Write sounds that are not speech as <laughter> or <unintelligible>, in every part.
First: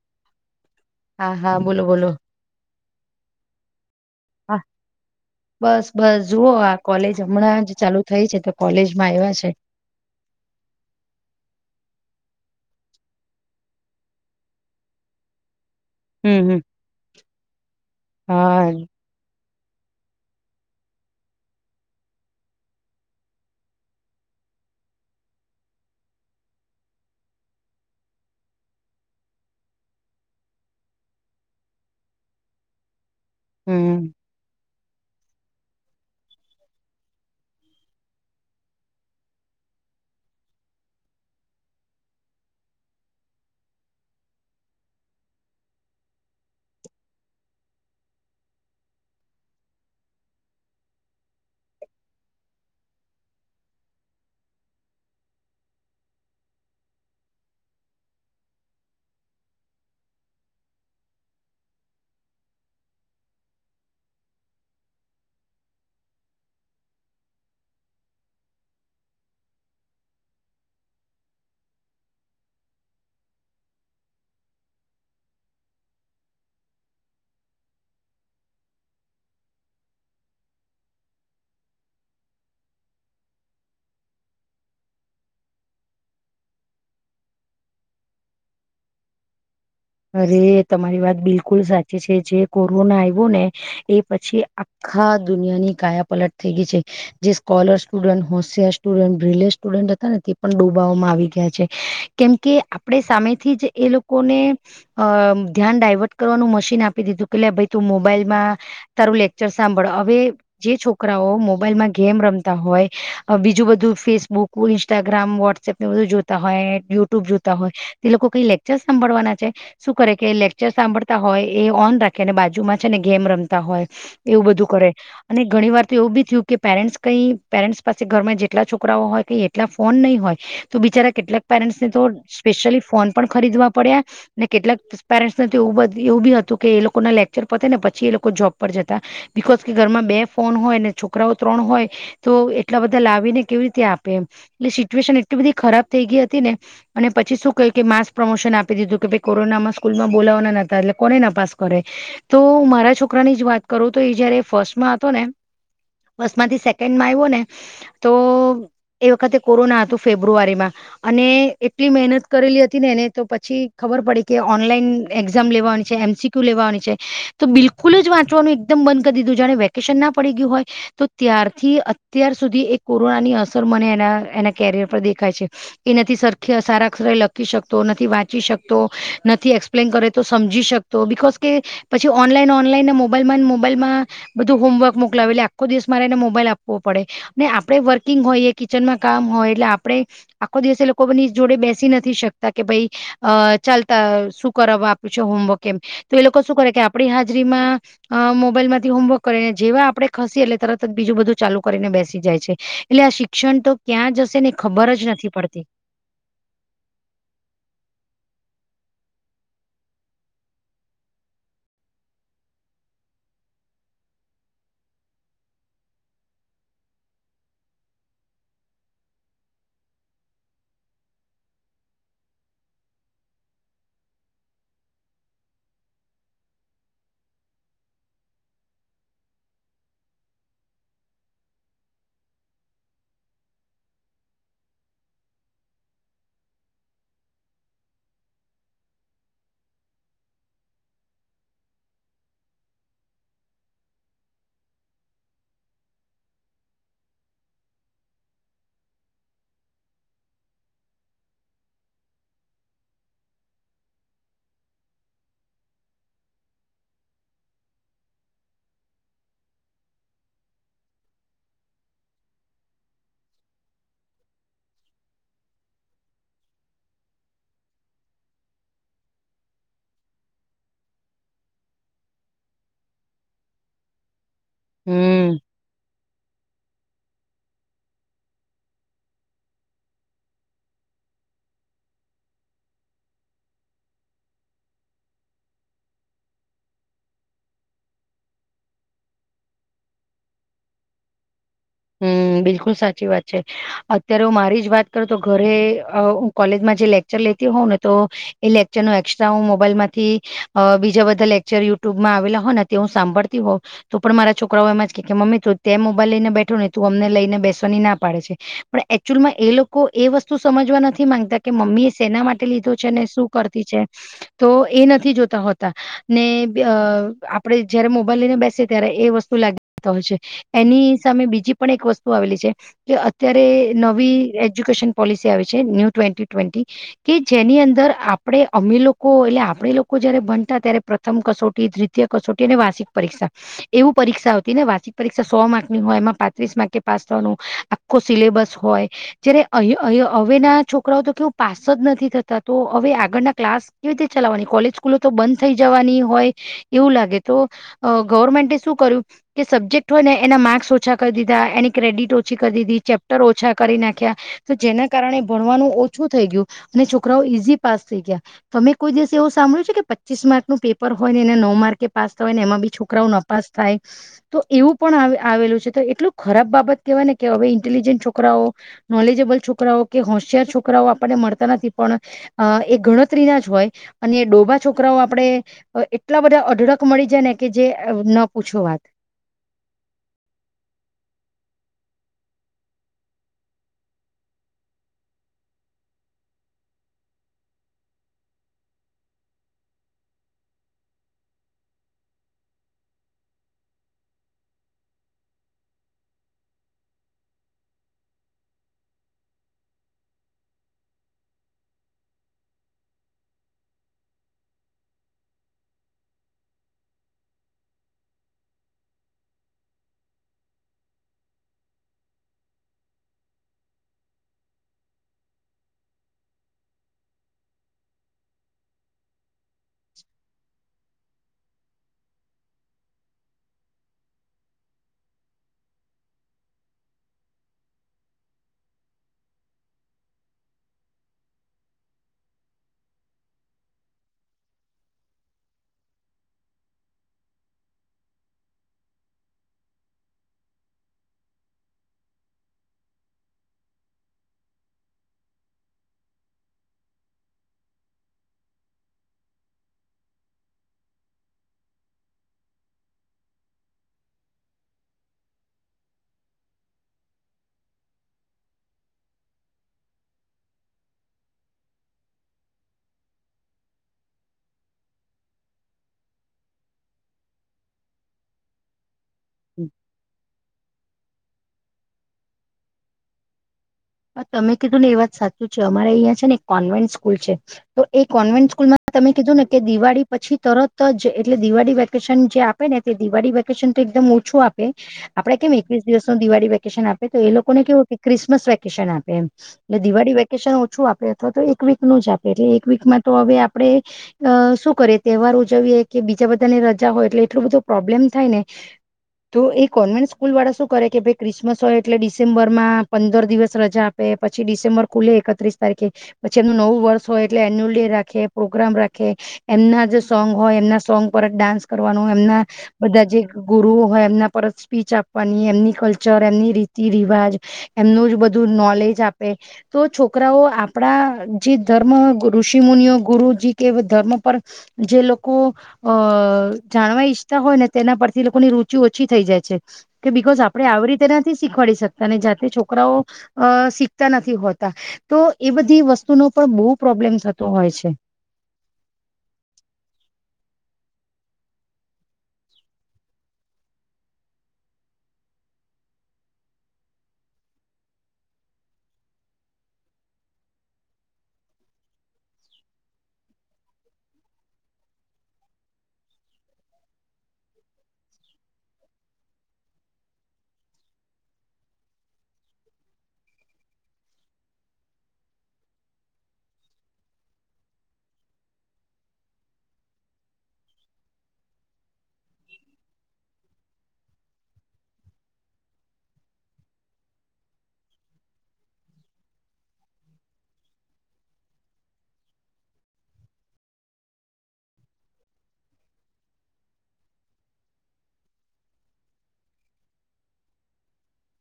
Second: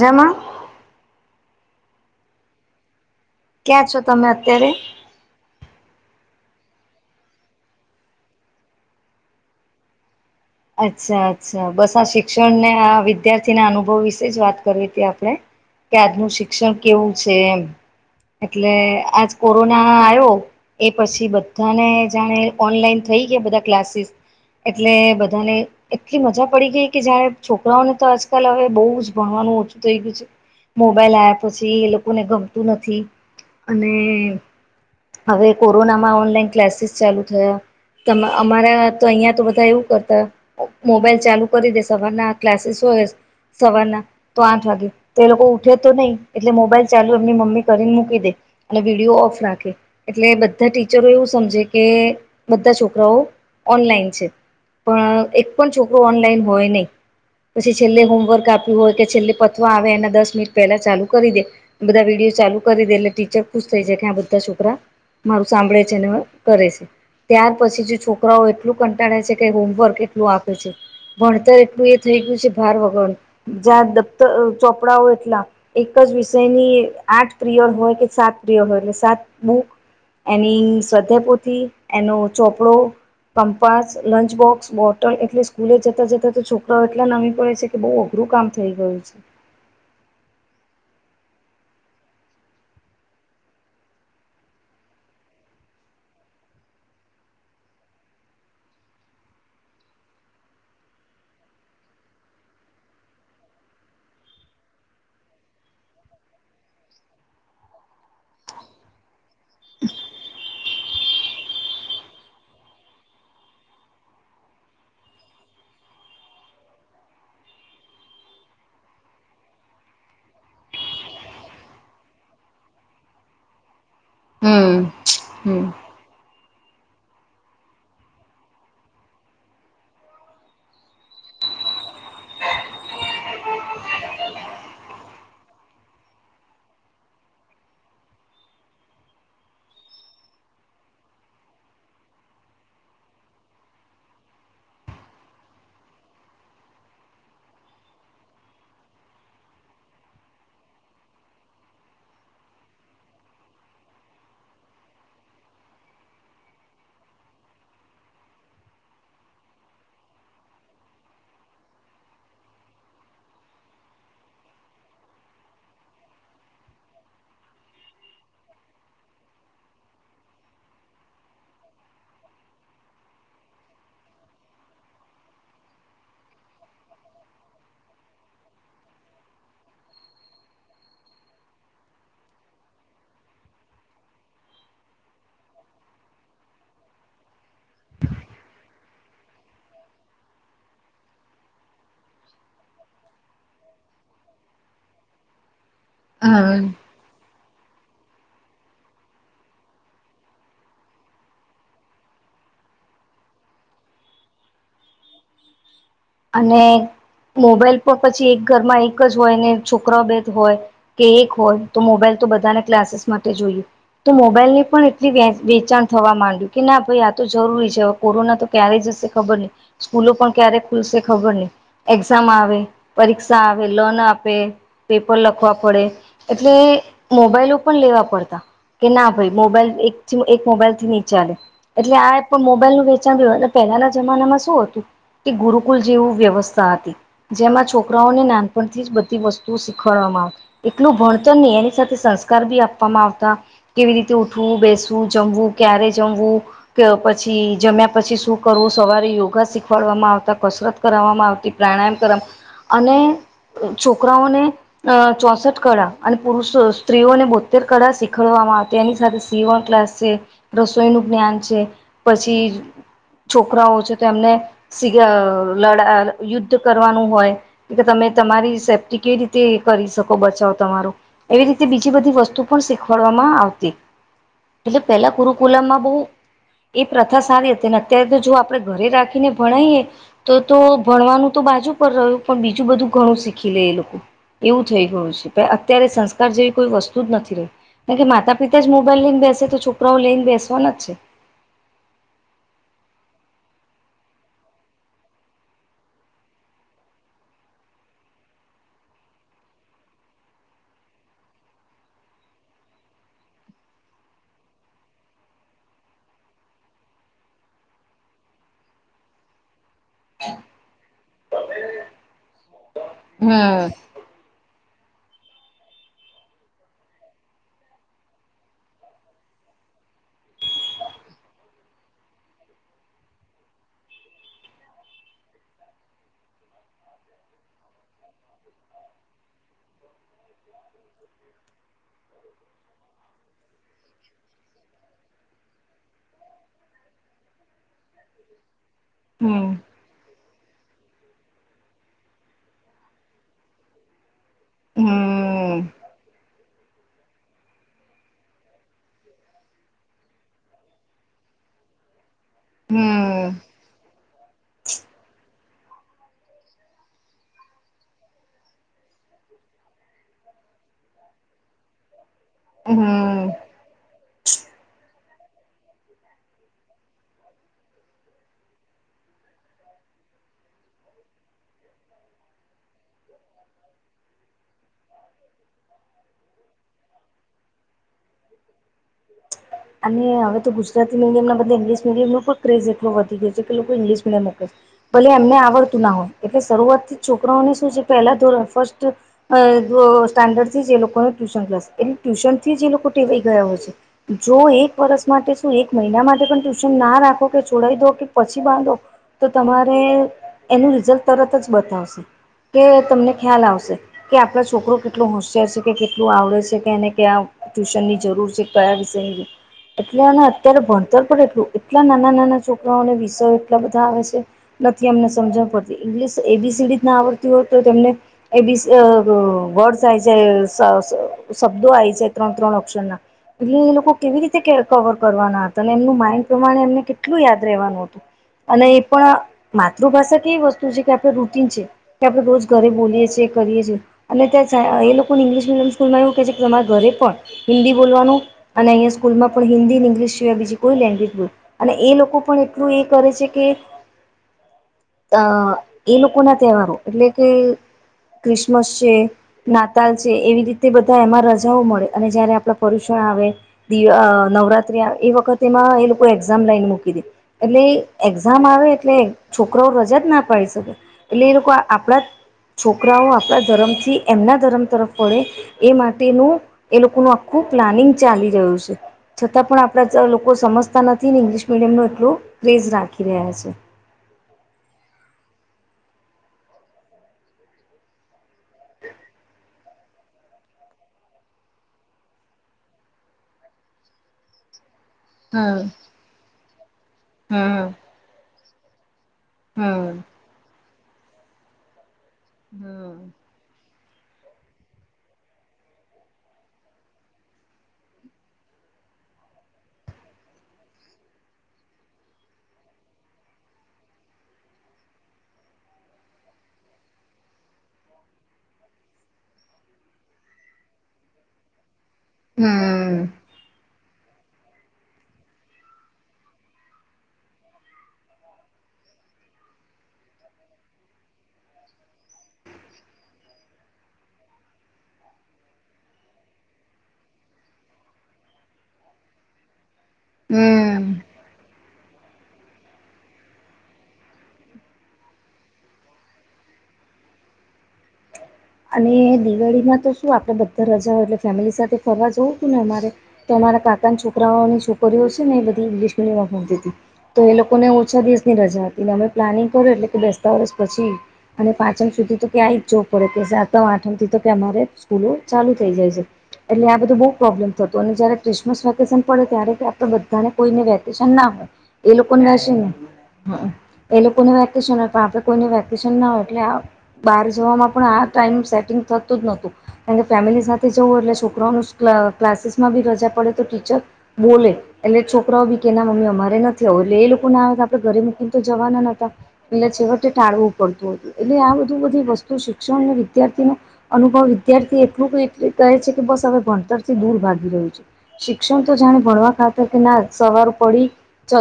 જેમાં હા હા બોલો બોલો. ક્યાં છો તમે હા અત્યારે બસ બસ જુઓ આ કોલેજ હમણાં જ ચાલુ થઈ છે તો કોલેજ માં આવ્યા છે. અચ્છા અચ્છા બસ આ શિક્ષણને આ વિદ્યાર્થીના અનુભવ વિશે જ વાત કરવી હતી. આપણે કે આજનું હમ હમ શિક્ષણ કેવું છે, એમ હા એટલે આજ કોરોના આવ્યો એ પછી બધાને જાણે ઓનલાઈન થઈ ગયા. બધા ક્લાસીસ એટલે બધાને એટલી મજા પડી ગઈ કે જયારે છોકરાઓને તો આજકાલ હવે બહુ જ ભણવાનું ઓછું થઈ ગયું છે. મોબાઈલ આવ્યા પછી એ લોકોને ગમતું નથી અને હમ હવે કોરોનામાં ઓનલાઈન ક્લાસીસ ચાલુ થયા અમારા તો અહિયાં તો બધા એવું કર મોબાઈલ ચાલુ કરી દે સવારના ક્લાસીસ હોય સવારના તો આઠ વાગે તો એ લોકો ઉઠે તો નહીિ એટલે મોબાઈલ ચાલુ એમની મમ્મી કરીને મૂકી દે અને વિડીયો ઓફ રાખે એટલે બધા ટીચરો એવું સમજે કે બધા છોકરાઓ ઓનલાઈન છે પણ એક પણ છોકરો ઓનલાઈન હોય નહી, પછી છેલ્લે હોમવર્ક આપ્યું હોય કે છેલ્લે પથવા આવે એના દસ મિનિટ પહેલા ચાલુ કરી દે બધા વિડીયો ચાલુ કરી દે એટલે ટીચર ખુશ થઇ જાય કે્યાં બધા છોકરા મારું સાંભળે છે અને કરે છે ત્યાર પછી જે છોકરાઓ એટલું કંટાળે છે હોમવર્ક એટલું આપે છે ભણતર એટલું એ થઈ ગયું છે ભાર વગર જ્યાં દફતર ચોપડાઓ એટલા એક જ વિષયની આઠ પ્રિય હોય કે સાત પ્રિય હોય એટલે સાત બુ એની શધેપોથી એનો ચોપડો કંપાસ લંચ બોક્સ બોટલ એટલે સ્કૂલે જતા જતા તો છોકરાઓ એટલા નવી પડે છે કે બઉુ અઘરું કામ થઈ ગયું છે અરે તમારી વાત બિલકુલ સાચી છે, જે કોરોના આવ્યો ને એ પછી હા દુનિયાની કાયા પલટ થઈ ગઈ છે. જે સ્કોલર સ્ટુડન્ટ હોશિયાર સ્ટુડન્ટ બ્રિલે સ્ટુડન્ટ હતા ને તે પણ ડૂબવામાં આવી ગયા છે કેમ કે આપણેે સામેથી જ એ લોકોને. અ ધ્યાન ડાયવર્ટ કરવાનું મશીન આપી દીધું કે લ ભાઈ તું મોબાઈલમાં તારું લેક્ચર સાંભળો હવે, જે છોકરાઓ મોબાઈલમાં ગેમ રમતા હોય બીજું બધું ફેસબુક કોુલ ઇન્સ્ટાગ્રામ વ્હોટસઅપ એ બધું જોતા હોય યુટ્યુબ જોતા હોય તે લોકો કઈ લેકચર સાંભળવાના છે શું કરે કે લેક્ચર સાંભળતા હોય એ ઓન રાખે અને બાજુમાં છે. ને ગેમ રમતા હોય એવું બધું હમ કરે અને ઘણી વાર તો એવું બી થયું કે પેરેન્ટ્સ કઈ પેરેન્ટ્સ પાસે ઘરમાં જેટલા છોકરાઓ હોય કઈ એટલા ફોન નહીં હોય તો બિચારા કેટલાક પેરેન્ટ્સને તો સ્પેશ્યલી ફોન પણ ખરીદવા પડ્યા ને કેટલાક પેરેન્ટ્સને એવું એવું બી હતું કે એ લોકો ના લેક્ચર પતે ને પછી એ લોકો જોબ પર જતા બીજુ કશુ નહી ઘરમાં બે ફોન હોય અને છોકરાઓ ત્રણ હોય, તો એટલા બધા લાવી ને કેવી રીતે આપે એમ એટલે સિચ્યુએશન એટલી બધી ખરાબ થઈ ગઈ હતી ને અને પછી શું કહ્યું કે માસ પ્રમોશન આપી દીધું કે ભ કોરોનામાં સ્કૂલ માં બોલાવાના નતા એટલે કોને નાપાસ કરે તો મારા છોકરાની જ વાત કરું તો એ જયારે ફર્સ્ટમાં હતો ને બસ માંથી સેકન્ડ માં આવ્યો ને તો એ વખતે કોરોના હતું ફેબ્રુઆરીમાં અને એટલી મહેનત કરેલી હતી ને એને તો પછી ખબર પડીે કે ઓનલાઈન એક્ઝામ લેવાની છે એમસીક્યુ લેવાની છે તો બિલકુલ જ વાંચવાનું એકકમ બંધ કરી દીધું જાણે વેકેશન ના પડી ગયું હોય, તો ત્યારથી અત્યાર સુધી એ કોરોનાની અસર મને એના એના કેરિયર પર દેખાય છે એ નથી સરખ સારાક્ષરે લખી શકતો નથી વાંચી શકતો, નથી એક્સપ્લેન કરે તો સમજી શકતો બિકોઝ કે પછી ઓનલાઈન ઓનલાઈનને મોબાઈલમાં મોબાઈલમાં. બધું હોમવર્ક મોકલાવે આખો દિવસ મારે એને મોબાઈલ આપવો પડે અનેને આપે વર્કિંગ હોઈએ કિચનમાં. કામ હોય એટલે આપણે આખો દિવસે લોકોની જોડે બેસી નથી શકતા કે ભાઈ. ચાલતા શું કર આપ્યું છે હોમવર્ક એમ તો એ લોકો શું હમ કરે કે આપણી હાજરીમાં. અ મોબાઈલ માંથી હોમવર્ક કરીને જેવા આપડણે ખસીએ એટલે તરત જ બીજું બધું ચાલુ કરીને બેસી જાય છે. એટલે આ શિક્ષણ તો ક્યાં જશે ને ખબર જ નથી પડતી. અને મોબાઈલ પર પછી એક ઘરમાં એક જ હોય ને છોકરા બેદ હોય. કે એક હોય તો મોબાઈલ તો બધાને ક્લાસીસ માટે જોઈએ. તો મોબાઈલ ની પણ એટલી વેચાણ થવા માંડ્યું કે ના ભાઈ આ તો જરૂરી છે. કોરોના તો ક્યારેય જશે ખબર નહી સ્કૂલો પણ ક્યારે ખુલશે ખબર નહી. એક્ઝામ આવે પરીક્ષા આવે લોન આપે. પેપર લખવા પડે એટલે મોબાઈલો પણ લેવા પડતા. કે ના ભાઈ મોબાઈલ એક એક મોબાઈલ થી નીચેલે. એટલે આ એપ મોબાઈલનુંું વેચાણ પહેલાના જમાનામાં શું હતું કે ગુરુ. કુલ જેવું વ્યવસ્થા હતી જેમાં છોકરાઓને નાનપણથી જ બધી વસ્તુઓ શીખવાડવામાં આવતી. એટલું ભણતર નહી એની સાથે સંસ્કાર બી આપવામાં આવતા. કેવી રીતે ઉઠવું બેસવું જમવું ક્યારે જમવું. કે પછી જમ્યા પછી શું કરવું સવારે યોગા શીખવાડવામાં આવતા. કસરત કરવામાં આવતી પ્રાણાયામ કર અને છોકરાઓને. અ ચોસઠ કળા અને પુરુષો સ્ત્રીઓને બોતેર કળા શીખડવામાં આવે. તેની સાથે સીવણ ક્લાસ છે રસોઈ નું જ્ઞાન છે પછી. છોકરાઓ છે તેમને લડા યુદ્ધ કરવાનું હોય. તમે તમારી સેફ્ટી કેવી રીતે કરી શકો બચાવ તમારો. એવી રીતે બીજી બધી વસ્તુ પણ શીખવાડવામાં આવતી. એટલે પેલા હમ કુરુકુલામાં બહુ. એ પ્રથા સારી હતી અત્યારે તો જો આપડણે ઘરે રાખીને ભણાઈએ. તો તો ભણવાનું તો બાજુ પર રહ્યું પણ બીજું બધું ઘણું શીખી લે એ લોકો. એવું થઈ ગયું છે અત્યારે સંસ્કાર જેવી કોઈ વસ્તુ જ નથી રહી. કારણ કે માતા પિતા જ મોબાઈલ લઈને બેસે તો છોકરાઓ લઈને બેસવાના જ છે. હમ બિલકુલ સાચી વાત છે. અત્યારે હું મારી જ વાત કરું તો ઘરે કોલેજમાં જે લેક્ચર લેતી હોઉં ને તો. એ લેક્ચર નું એક્સ્ટ્રા હું મોબાઈલ માંથી બીજા બધા લેક્ચર યુટ્યુબમાં આવેલા હો. હું સાંભળતી હોઉ તો પણ મારા છોકરાઓ એમાં જ કેમ્ી તું ત મોબાઈલ લઈને બેઠ. તું અમને લઈને બેસવાની ના પાડે છે પણ એકચુઅલમાં એ લોકો એ વસ્તુ સમજવા નથી માંગતા. કે મમ્મી એ શેના માટે લીધો છે ને શું કરતી છે તો એ નથી જોતા હોતા. ને અ આપડે જયારે મોબાઈલ લઈને બેસે ત્યારે એ વસ્તુ લાગી જતા હોય છે. એની સામે બીજી પણ એક વસ્તુ આવેલી છે. કે અત્યારે નવી એજ્યુકેશન પોલિસી આવી છે ન્યૂ ટ્વેન્ટી ટ્વેન્ટી. કે જેની અંદર આપણેે અમે લોકો એટલે આપણે લોકો જયારે બનતા ત્યારે પ્રથમ કસોટી. કસોટી અને વાર્ષિક પરીક્ષા એવું પરીક્ષા હતી ને વાર્ષિક પરીક્ષા સો માર્ક ની હોય એમાં. પાસ થનું આખો સિલેબસ હોય જ હમ અ. અ હવે ના છોકરાઓ તો કેવું પાસ જ નથી થતા તો હવે આગળના ક્લાસ. કેવી રીતે ચલાવવાની કોલેજ સ્કૂલો તો બંધ થઈ હમ જવાની હોય એવું લાગે તો ગવર્મેન્ટ શું. કે સબ્જેક્ટ હોય ને એના માર્ક્સ ઓછા. ા એની ક્રેડિટ ઓછી કરી દીધી ચેપ્ટર હમ ઓછા કરી નાખ્યા તો જેના કારણે. ભણવાનું ઓછું થઈ ગયું અને છોકરાઓ ઈઝી પાસ થઈ ગયા. તમે કોઈ દિવસે એવું સાભળ્યું છે કે પચીસ માર્કનું પેપર હોયને એને નવ માર્કે. પાસ થય ને એમાં બી છોકરાઓ ન હમ પાસ થાય તો એવું પણ આવેલું છે તો. એટલું ખરાબ બાબત કહેવાય ને કે હવે ઇન્ટેલિજન્ટ છોકરાઓ. નોલેજેબલ છોકરાઓ કે હોશિયાર છોકરાઓ આપણને મળતા નથી પણ. અ એ ગણતરીના જ હોય અને ડોભા છોકરાઓ આપણેે એટલા બધા અઢળક મળી જાય ને કે જે ન પૂછો વાત <unintelligible> અને હવે તો ગુજરાતી મીડિમ બધ ઇ્લિશ મીડિયમો પણ ક્રેજ એટલો વધી ગયો છે કે લોકો ંગલિશ મીડિયમમાં કર છે ભલે એમને આવડતું ના હોય એટલે શરૂઆત થી છોકરાઓને શું છે પહેલા ધોરણ ફર્સ્ટ અ સ્ટાન્ડર્ડ થી એ લોકોને ટ્યુશન ક્લાસ એટ ટ્યુશન થી એ લોકો ટેવાઈ ગયા હોય છે જો એક વર્ષ માટે શું એક મહિના માટે પણ ટ્યુશન ના રાખો કે છોડાઈ દો કે પછી બાંધો તો તમારે એનું રિઝલ્ટ તરત જ બતાવશે કે તમને ખ્યાલ આવશે કે આપડા છોકરો કેટલું હોશિય છે કે કેટલું આવડે છે કે એને ક્યા ટ્યુશન ની જરૂર છે કયા વિષ એટલે અને અત્યારે ભણતર પણ એટલું એટલા નાના નાના છોકરાઓને વિષયો એટલા બધા આવે છે નથી અમને સમજવા પડતી ઇંગ્લિશ એબીસીડી ના આવડતી હોય તો તેમને એ બી આ વ વર્ડ્સ આઈ જાય સ સ શબ્દો આવી છે ત્રણ ત્રણ અક્ષર ના એટલે એ લોકો કેવી રીતે કવર કરવાના હતા અને એમનું માઇન્ડ પ્રમાણે એમને કેટલું યાદ રહેવાનું હતું અને એ પણ માતૃભાષા કેવી વસ્તુ છે કે આપડ રૂટીન છે કે આપણે રોજ ઘરે બોલીએ છીએ કરીએ છીએ અને ત્યાં એ લોકોને ઇંગ્લિશ મીડિયમ સ્કૂલમાં એવું કે છે કે તમારા ઘરે પણ હિન્દી બોલવાનું અને અહીં સ્કૂલમાં પણ હિન્દી ઈંગ્લીશ જેવા બી કોઈ લેંગ્વેજ બ અને એ લોકો પણ એટલું એ કરે છે કે એ લોકોના તહેવારો એટલે કે ક્રિસમસ છે નાતાલ છે એવી રીતે બધા એમાં રજાઓ મળે અને જયારે આપણા પરુષણ આવે દ નવરાત્રી એ વખત એમાં એ લોકો એક્ઝામ લાઈન મૂકી દી એટલે એક્ઝામ આવે એટલે છોકરાઓ રજા જ ના પાડી શકે એટલે એ લોકો આપણા છોકરાઓ આપણા ધર્મથી એમના ધર્મ તરફ વળે એ માટેનું એ લિકો નુ આખું પ્લાનિંગ ચાલી રહ્યું છે છતાં પણ આપણા લોકો સમજતા નથી ને ઇંગ્લિશ મીડિયમ ન એટલું ક્રેઝ રાખી રહ્યા છે તમે કીધું ને એ વાત સાચું છે અમારે અહિયા છે ને એક કોન્વેન્ટ સ્કૂલ છે તો એ કોન્વેન્ટ સ્કૂલમાં તમે કીધું ને કે દિવાળી પછી તરત જ એટલે દિવાળી વેકેશન જે આપ ને તે દિવાળી વેકેશન તો એકદમ ઓછું આપે આપડે કેમ હમ એકવીસ દિવસ નો દિવાળી વેકેશન આપે તો એ લોકોને હમ કેવું કે ક્રિસમસ વેકેશન આપે એમ એટલે હમ દિવાળી વેકેશન ઓછું આપે અથવા તો એક વીક નું જ આપે એટલે એક હમ વીકમાં તો હવે આપડે અ શું કરીએ તહેવાર ઉજવીએ કે બીજા બધાને રજા હોય એટલે એટલું બધું પ્રોબ્લેમ થાય ને તો એ કોન્વેન્ટ સ્કૂલ વાળા શું કરે કે ભાઈ ક્રિસમસ હોય એટલે ડિસેમ્બર માં પંદર દિવસ રજા આપે પછી ડિસેમ્બર ખુલે એકત્રીસ તારીખે પછી એમનું નવું વર્ષ હોય એટલે એન્યુઅલ ડે રાખે પ્રોગ્રામ રાખે એમના જે સોંગ હોય એમના સોંગ પર જ ડાન્સ કરવાનું એમના બધા હમ જે ગુરુઓ હોય એમના પર સ્પીચ આપવાની એમની કલ્ચર એમની રીતિ રિવાજ એમનું જ બધું નોલેજ આપે તો છોકરાઓ આપણા જે ધર્મ ઋષિ મુનિઓ ગુરુજી કે ધર્મ પર જે લોકો અ જાણવા ઈચ્છતા હોય ને તેના પરથી લોકોની રુચિ ઓછી થઈ જાય છે કે બિકોઝ આપડણે હમ આવી રીતે નથી શીખવાડી શકતા ને જાતે છોકરાઓ અ શીખતા નથી હોતા તો એ બધી વસ્તુનો પણ બહુ પ્રોબ્લેમ થતો હોય છે અને દિવાળીમાં તો શું આપડે બધા રજાઓ એટલે ફેમિલી સાથે ફરવા જવું છું ને અમારે તો અમારાં કાકા ના છોકરાઓની છોકરીઓ છે ને એ બધી ઇંગ્લિશ મીડિયમમાં ભળતી હતી તો એ લોકોને ઓછા દિવસ ની રજા હતી ને અમે પ્લાનિંગ કર્યું એટલે કે બેસતા વર્ષ પછી અને પાચન સુધી તો ક્યાંય જવું પડે કે સાતમ આઠમ થી તો કે અમારે સ્કૂલો ચાલુ થઇ જાય છે એટલે આ બધું બહુ પ્રોબ્લેમ થતુ અને જ્યારે ક્રિસમસ વેકેશન પડે ત્યારે કે આપણે બધાને કોઈને વેકેશન ના હોય એ લોકો ને શુ હ એ લોકોને વેકેશન હોય પણ આપડે કોઈને વેકેશન ના હોય એટલે બહાર જવામાં પણ આ ટાઈમ સેટિંગ થતું જ નહોતું કારણ કે ફેમિલી સાથે જવું એટલે છોકરાઓ નુ ક્લાસીસમાં બી રજા પડે તો ટીચર બોલે એટલે છોકરાઓ બી કે ના મમ્મી અમારે નથી આવું એટલે એ લોકો ના આવે આપડે ઘરે મૂકીને તો જવાના નતા એટલે છેવટે ટાળવું પડતું હતું એટલે આ બધું બધી વસ્તુ શિક્ષણ ને વિદ્યાર્થી નો અનુભવ વિદ્યાર્થી એટલું એટ કહે છે કે બસ હવે ભણતર થી દૂર ભાગી રહ્યું છે શિક્ષણ તો જાણે ભણવા ખાતા કે ના સવાર પડી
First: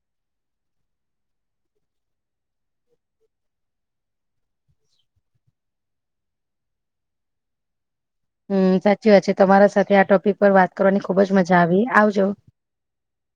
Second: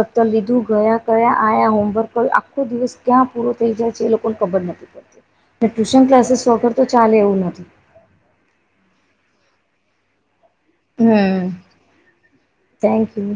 દફ્તર લીધું ગયા કયા આ હોમવર્ક દિવસ ક્યાં પૂરો થઈ જાય છે એ લોકોને ખબર નથી પડતી ટ્યુશન ક્લાસ સગર તો ચાલે એવું નથી હમ સાચી વાત છે તમારા સાથે આ ટોપિક પર વાત કરવાની ખુબજ હમ મજા આવી આવજો થેન્ક યુ